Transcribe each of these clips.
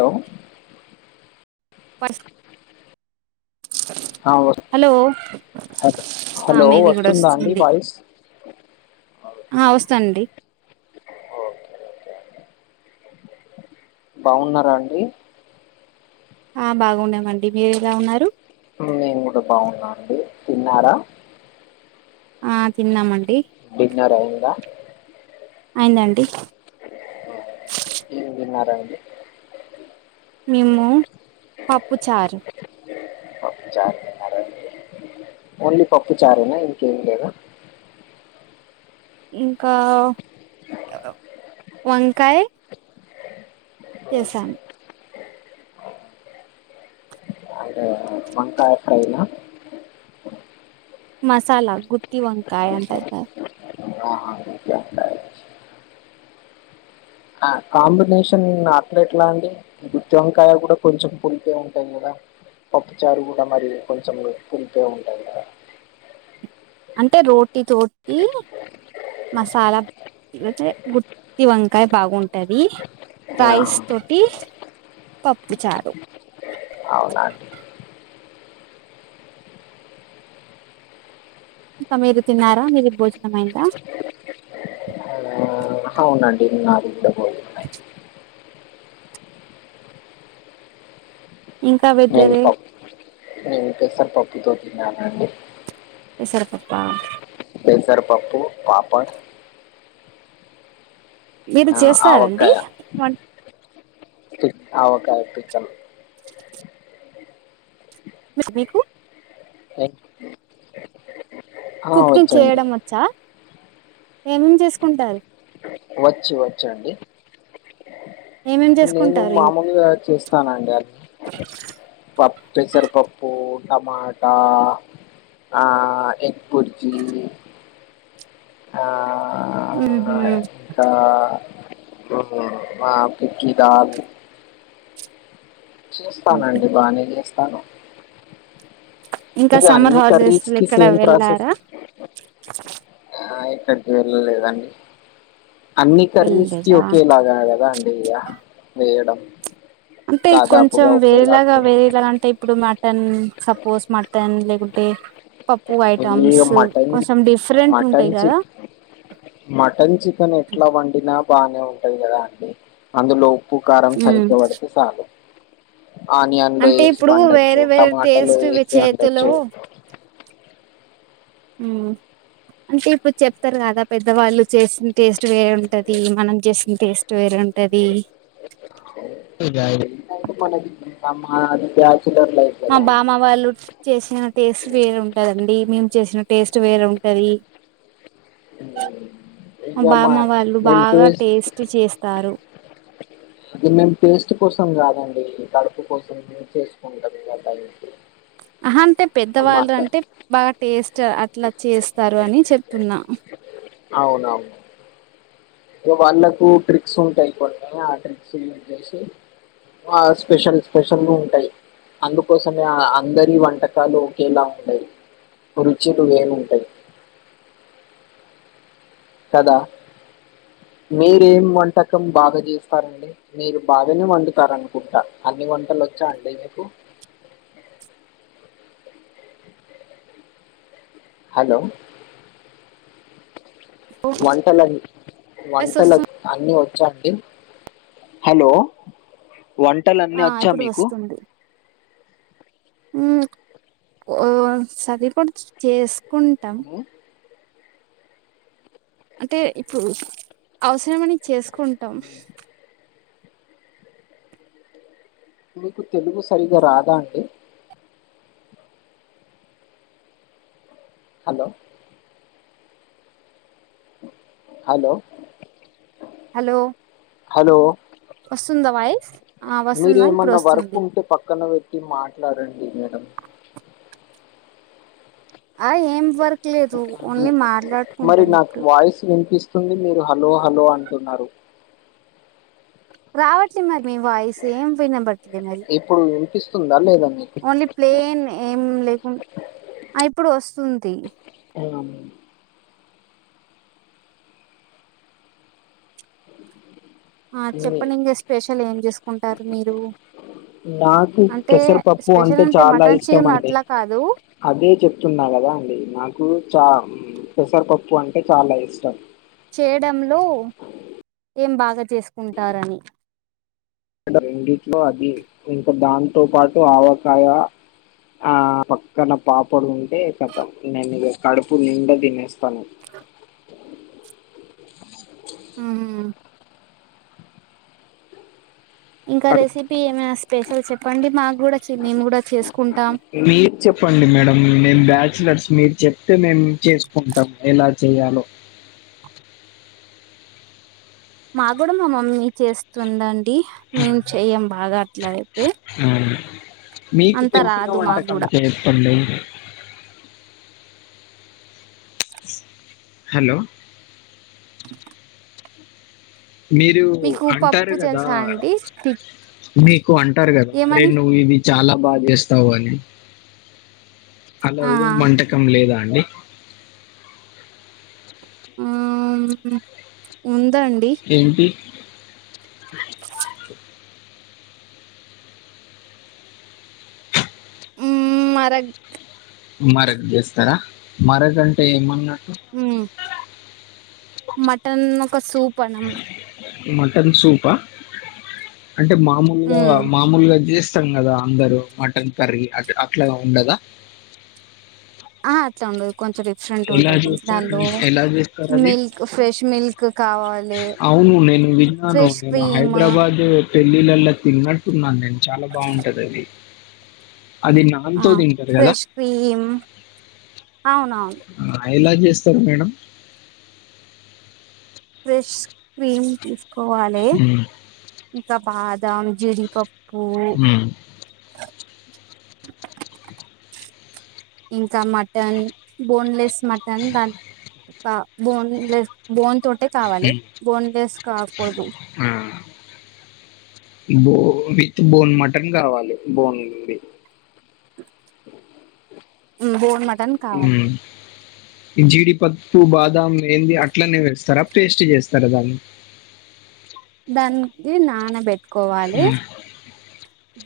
Hello hello హ ఆ hello మీది కూడా వస్తుందా అండి వస్తుంది వాయిస్ ఆ వస్తాండి బాగున్నారా అండి ఆ బాగున్నామండి మీరు ఎలా ఉన్నారు మేము కూడా బాగున్నామండి తిన్నారా ఆ తిన్నామండి డిన్నర్ అయిందా అయిందండి ఎం తిన్నారండి మేమ్ము పప్పు చారు పప్పు చారు మరేంటి ఓన్లీ పప్పు చారేనా ఇంక్ ఎం లేదా ఇంకా వంకాయ చేశాను అంటే వంకాయ ఫ్రైనా మసాలా గుత్తి వంకాయ అంటారుగా ఆ గుత్తి వంకాయ [inaudible] ఆ కాంబినేషన్ అట్లట్లా అండి గుత్తి వంకాయ కూడా కొంచెం పులిపే ఉంటాది కదా పప్పుచారు కూడా మరియు కొంచెం పులిపే ఉంటది కదా అంటే రోటి తోటి మసాలా [unintelligible] గుత్తి వంకాయ బాగున్ టది ఆహా, రైస్ తోటి పప్పు చారు అవ్నా అండి ఇంకా మీరు తిన్నారా మీది భోజనం అయిందా హావ్వునండి నాది కూడ పోయి ఇంకా నేను వెదరే పప్ నేను పప్పు పెసరపప్పుతో తిన్నానండి పెసర పప్పా పెసరపప్పు పాపడ్ మీరు ఆ, చేస్తారండి ఆవకాయ వంట్ పి అవకాయ్ పికెల్ మరి మీకు [unintelligible] ఆ, కుకింగ్ వచ్చండి చేయడం వచ్చా ఏమేం చేసుకుంటారు వచ్చు వచ్చు అండి ఏమేం నేను చేసుకుంటారు ఇం మామూలుగా చేస్తానండి అది పప్ పెసరపప్పు టమాటా ఆ ఎక్పుర్జీ ఆ దా మ్మ్ ఆ పిక్కీ దాల్ చేస్తానండి బానే చేస్తాను ఇంకా ఇగ సమ్మర్ అన్ని హాలిడేస్ కర్రీస్ లో కి ఎక్కడ సేమ్ ప్రోసెస్ వెళ్ళారా ఎక్కడికి వెళ్ళ లేదండి అన్ని కర్రీస్ కి వెళ్ళలేదా ఒకేలాగ కదా అండి ఇక వేయడం అంటే కొంచెం దాదాపుగా ఒకేలాగా వేరేలాగ ఉంటది వేరేలగ అంటే ఇప్పుడు మా మటన్ సపోజ్ మటన్ లేకుంటే పప్ పూ ఈ ఐటమ్స్ మటన్ కొంచెం డిఫరెంట్ మటన్ ఉంటాయి చి కదా మటన్ చికన్ ఎట్ల వండిన బానే ఉంటది కదా అండి అందులో ఉప్పు కారం సరిగ్గా పడితే చాలు ఆనియన్లు అంటే ఏసి ఇప్పుడు వండచ్చు వేరే వేరే టమాటలు టేస్ట్ వేసి చేతిలో వండచ్చు ఉ అంటే ఇప్పుడు చెప్తారు కదా పెద్దవాళ్ళు చేసిన టేస్ట్ వేరే ఉంటది మనం చేసిన టేస్ట్ వేరే ఉంటది ఇగ అది మా బామ్మ వాళ్ళు చేసిన టేస్ట్ వేరు ఉంటదండి మేం చేసిన టేస్ట్ వేరుంటది మా బామ్మ వాళ్ళు బాగ టేస్ట్ చేస్తారు అది మేము పేస్ట్ కోసం కాదండి కడుపు కోసం మీ చేసుకుంటాం ఇగ ఆటైంకి ఆ హా అంటే పెద్దవాళ్ళు అంటే బాగా టేస్ట్ అట్లా చేస్తారు అని చెప్తున్నా అవున ఇగ వాళ్ళకు ట్రిక్స్ ఉంటాయి కొన్ని ఆ ట్రిక్స్ యూస్ చేసి ఆ స్పెషల్ స్పెషల్ ఉంటయ్ అందుకోసమే అ అందరి వంటకాలు ఒకేలా ఉండయి రుచిలు వేరు ఉంటాయి కద మీరేం వంటకం బాగా చేస్తారండి మీరు బాగానే వండుతార అనుకుంటా అన్ని వంటల్ వచ్చా అండి మీకు హలో వంటల్ అన్ని వాయిస్ వంటల్ వస్తు అన్ని వ వచ్చా అండి హలో వంటలన్నీ ఆ వచ్చా ఇప్పుడు మీకు వస్తుంది [unintelligible] చేసుకుంటాం ఉమ్, అంటే ఇప్పుడు అవసరంమని చేసుకుంటాం మీకు తెలుగు సరిగ రాద అండి హలో హలో హలో హలో వస్తుందా వాయిస్ ఆ మీరు వస్తుందా ఇప్పుడు ఎమన్నా వర్క్ వస్తుంది ఉంటే పక్కన పెట్టి మాట్లాడండి మేడం ఆ ఏం వర్క్ లేదు ఓన్లీ మాట్లాడుకుంటాను ఇప్పుడు వస్తుంది మీరు హలో హలో అంటున్నారు రావట్లే మరి మీ వాయిస్ ఏం వినంబ మరి ఇప్పుడు వినిపిస్తుందా లేదా మీకు ఓన్లీ ప్లేన్ ఏం లేకు ఇప్పుడు వస్తుంది అ ఆ చెప్పండి ఇంక స్పెషల్ ఏం చేసుకుంటారు మీరు నాకు అంటే పెసరపప్పు స్పెషల్ అంటే చాలా మటన్ ఇష్టం చికెన్ అండి అట్లా కాదు అదే చెప్తున్నా కదా అండి నాకు చా పెసరపప్పు అంటే చాలా ఇష్టం చేయడంలో ఏం బాగా చేసుకుంటారని రెండిట్లో అది ఇంకా దాంతో పాటు ఆవకాయ ఆ పక్కన పాపడు ఉంటే కతం నేను ఇగ కడుపు నిండా తినేస్ పని ఉహు ఇంకా కడుపు రెసిపీ ఏమైనా స్పెషల్ చెప్పండి మాకు కూడా చే- మేము కూడా చేసుకుంటాం మీరు చెప్పండి మేడం మేం బ్యాచలర్స్ మీరు చెప్తే మేము చేసుకుంటాము ఎలా చేయాలో మా కూడా మా మమ్మీ చేస్తుండండి మేము చెయ్యం బాగా అట్లా అయితే అవును. మీకు అంత తెలిసిన రాదు మాకు వంటకం కూడా చేప్పండి హలో మీరు మీకు అంటారు పప్పు కదా తెలుసా అండి తి- మీకు అంటారు కదా అరే ఏమని నువ్వు ఇది చాలా బాగా చేస్తావు అని అలా ఆ ఏం వంటకం లేదా అండి ఆ వున్ ఏంటి ఊ మరగ్ మరగ్ చేస్తారా మరగ అంటే ఏమన్నా ఊ మటన్ ఒక సూపనమ్మా మటన్ సూపా అంటే మామూలుగా మ్మ్ మామూలుగా చేసి ఇష్టం కదా అందరు మటన్ కర్రీ అ అట్లా ఉండదా ఆ అట్లా ఉండదు కొంచెం డిఫరెంట్ ఎలా ఉంటుంది చేస్తారు దానిలో ఎలా చేస్తారు అది మిల్క్ ఫ్రెష్ మిల్క్ కావాలి అవును నేను వినాను ఫ్రెష్ నేను క్రీమ్ హైదరాబాద్ పెళ్ళిళ్ళలో తిన్నట్టున్నాను నేను చాలా బాగుంటది అది అది నాల్ ఆ తో తింటారు కదా ఫ్రెష్ క్రీమ్ అవునవును ఐలాస్ చేస్తారు మేడం ఫ్రెష్ క్రీమ్ తీసుకోవాలి హ్మ్. ఇంకా బాదం జీడిపప్పు పో హ్మ్. ఇంకా మటన్ బోన్లెస్ మటన్ దాని క బోన్లెస్ బోన్ తోటే కావాలి హ్మ్. బోన్లెస్ కాకూడదు బోది బోన్ మటన్ కావాలి బోన్ ది ఉ బోన్ మటన్ కావాలి ఈ జీడిపప్పు బాదం మేందీ అట్లనే వేస్తారా టేస్ట్ చేస్తారా దాన్ని దానికి నానబెట్టుకోవాలి హ్మ్.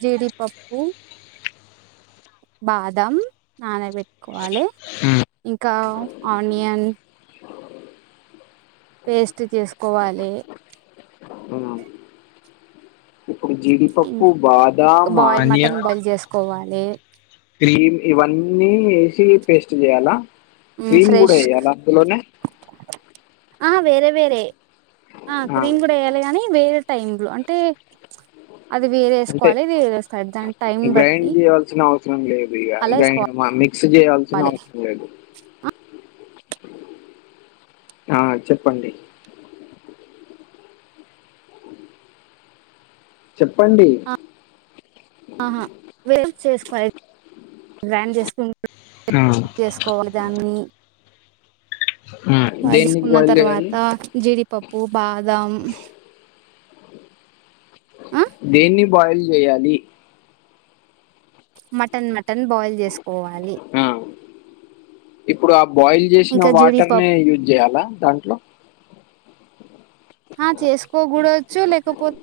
జీడి పప్పు బాదం నానబెట్టుకోవాలి హ్మ్. ఇంకా ఆనియన్ పేస్ట్ చేసుకోవాలి హ్మ్. ఇప్పుడు ఇం జీడిపప్పు, బాదాం, బాయి మటన్ ఆనియన్, బాయిల్ చేసుకోవాలి క్రీమ్ ఇవన్నీ వేసి పేస్ట్ చేయాలా క్రీమ్ కూడా ఫ్రెష్ ఏయ్యలా అందులోనే ఆ వేరే వేరే ఆ క్రీమ్ కూడా వేయాలి గానీ వేరే టైమ్ లో అంటే అది వేరే అంటే వేసుకోవాలి ఇది వేరే వేసుకోవాలి దాని టైం గ్రైండ్ బట్టి చేయాల్సిన అవసరం లేదు ఇక అలా గై వేసుకోవాలి మమ్మి సెజ్ జెయాల్సిన అవసరం లేద్ ఆ చెప్పండి చెప్పండి ఆహా వేస్ట్ చేసుకో గ్రైండ్ చేసుకుం ఆ చేసుకోవాలి దాన్ని ఆ వాల్ దేన్ని చేసుకున్న బాయిల్ చేయాలి తర్వాత జీడిపప్పు బాదం ఆ దేన్ని బాయిల్ చేయాలి మటన్ మటన్ బాయిల్ చేసుకోవాలి ఆ ఇప్పుడు ఆ బాయిల్ చేసిన ఇంకా వాటర్నే జీడిపప్పు యూజ్ చేయాలా దాంట్లో హా చేసుకోకూడవచ్చు లేకపోత్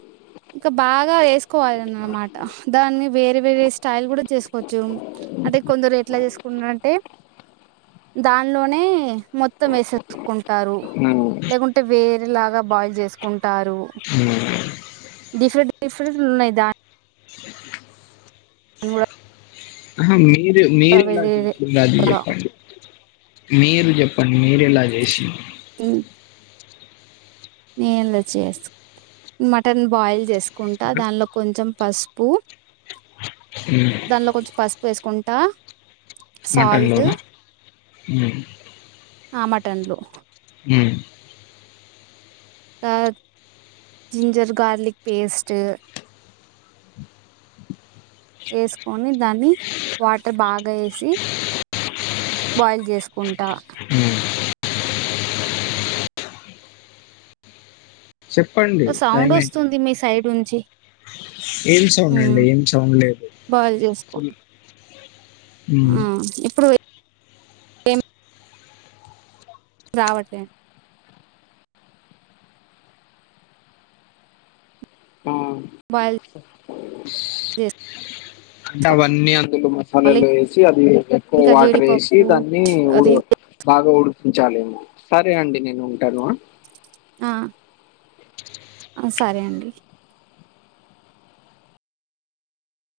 ఇంకా బాగా వేసుకోవాలిని అనమాట దాన్ని వేరే వేరే స్టైల్ కూడా చేసుకోవచ్చు అంటే కొందరు ఎట్ల చేసుకున్నరంటే దానిలోనే మొత్తం వేసేసుకుంటారు ఆ, లేకుంటే వేరేలాగా బాయిల్ చేసుకుంటారు డిఫరెంట్ డిఫరెంట్ లు ఉన్నాయి దా అహ్ మీరు మీరేలా వేరే చేసిళ్ అది చెప్పండి మీరు చెప్పండి మీరెలా చేసిర్ ఏం లే చేస్ మటన్ బాయిల్ చేసుకుంటా దానిలో కొంచెం పసుపు దానిలో కొంచెం పసుపు వేసుకుంటా మటన్లో సాల్ట్ హు ఆ మటన్లో హు ఆ జింజర్ గార్లీక్ పేస్ట్ వేస్కొని దాన్ని వాటర్ బాగా ఏసి బాయిల్ చేసుకుంటా చెప్పండి టైం సౌండ్ అయిపోయింది వస్తుంది మీ సైడ్ నుంచి ఏం సౌండ్ ఉమ్ అండి ఏం సౌండ్ లేదు బాయిల్ చేసుకో ఉమ్ ఆ ఇప్పుడు రావటే ఆ బయిల్ దేస్ అంటావన్నీ అను లు మసాలాలు వేసి అది ఎక్కువ ఇంకా వాటర్ వేసి జీడిపప్పు దాన్ని ఉడ అది బాగా ఉడిపించాలేమో సరే అండి నేను ఉంటాను ఆ సరే అండి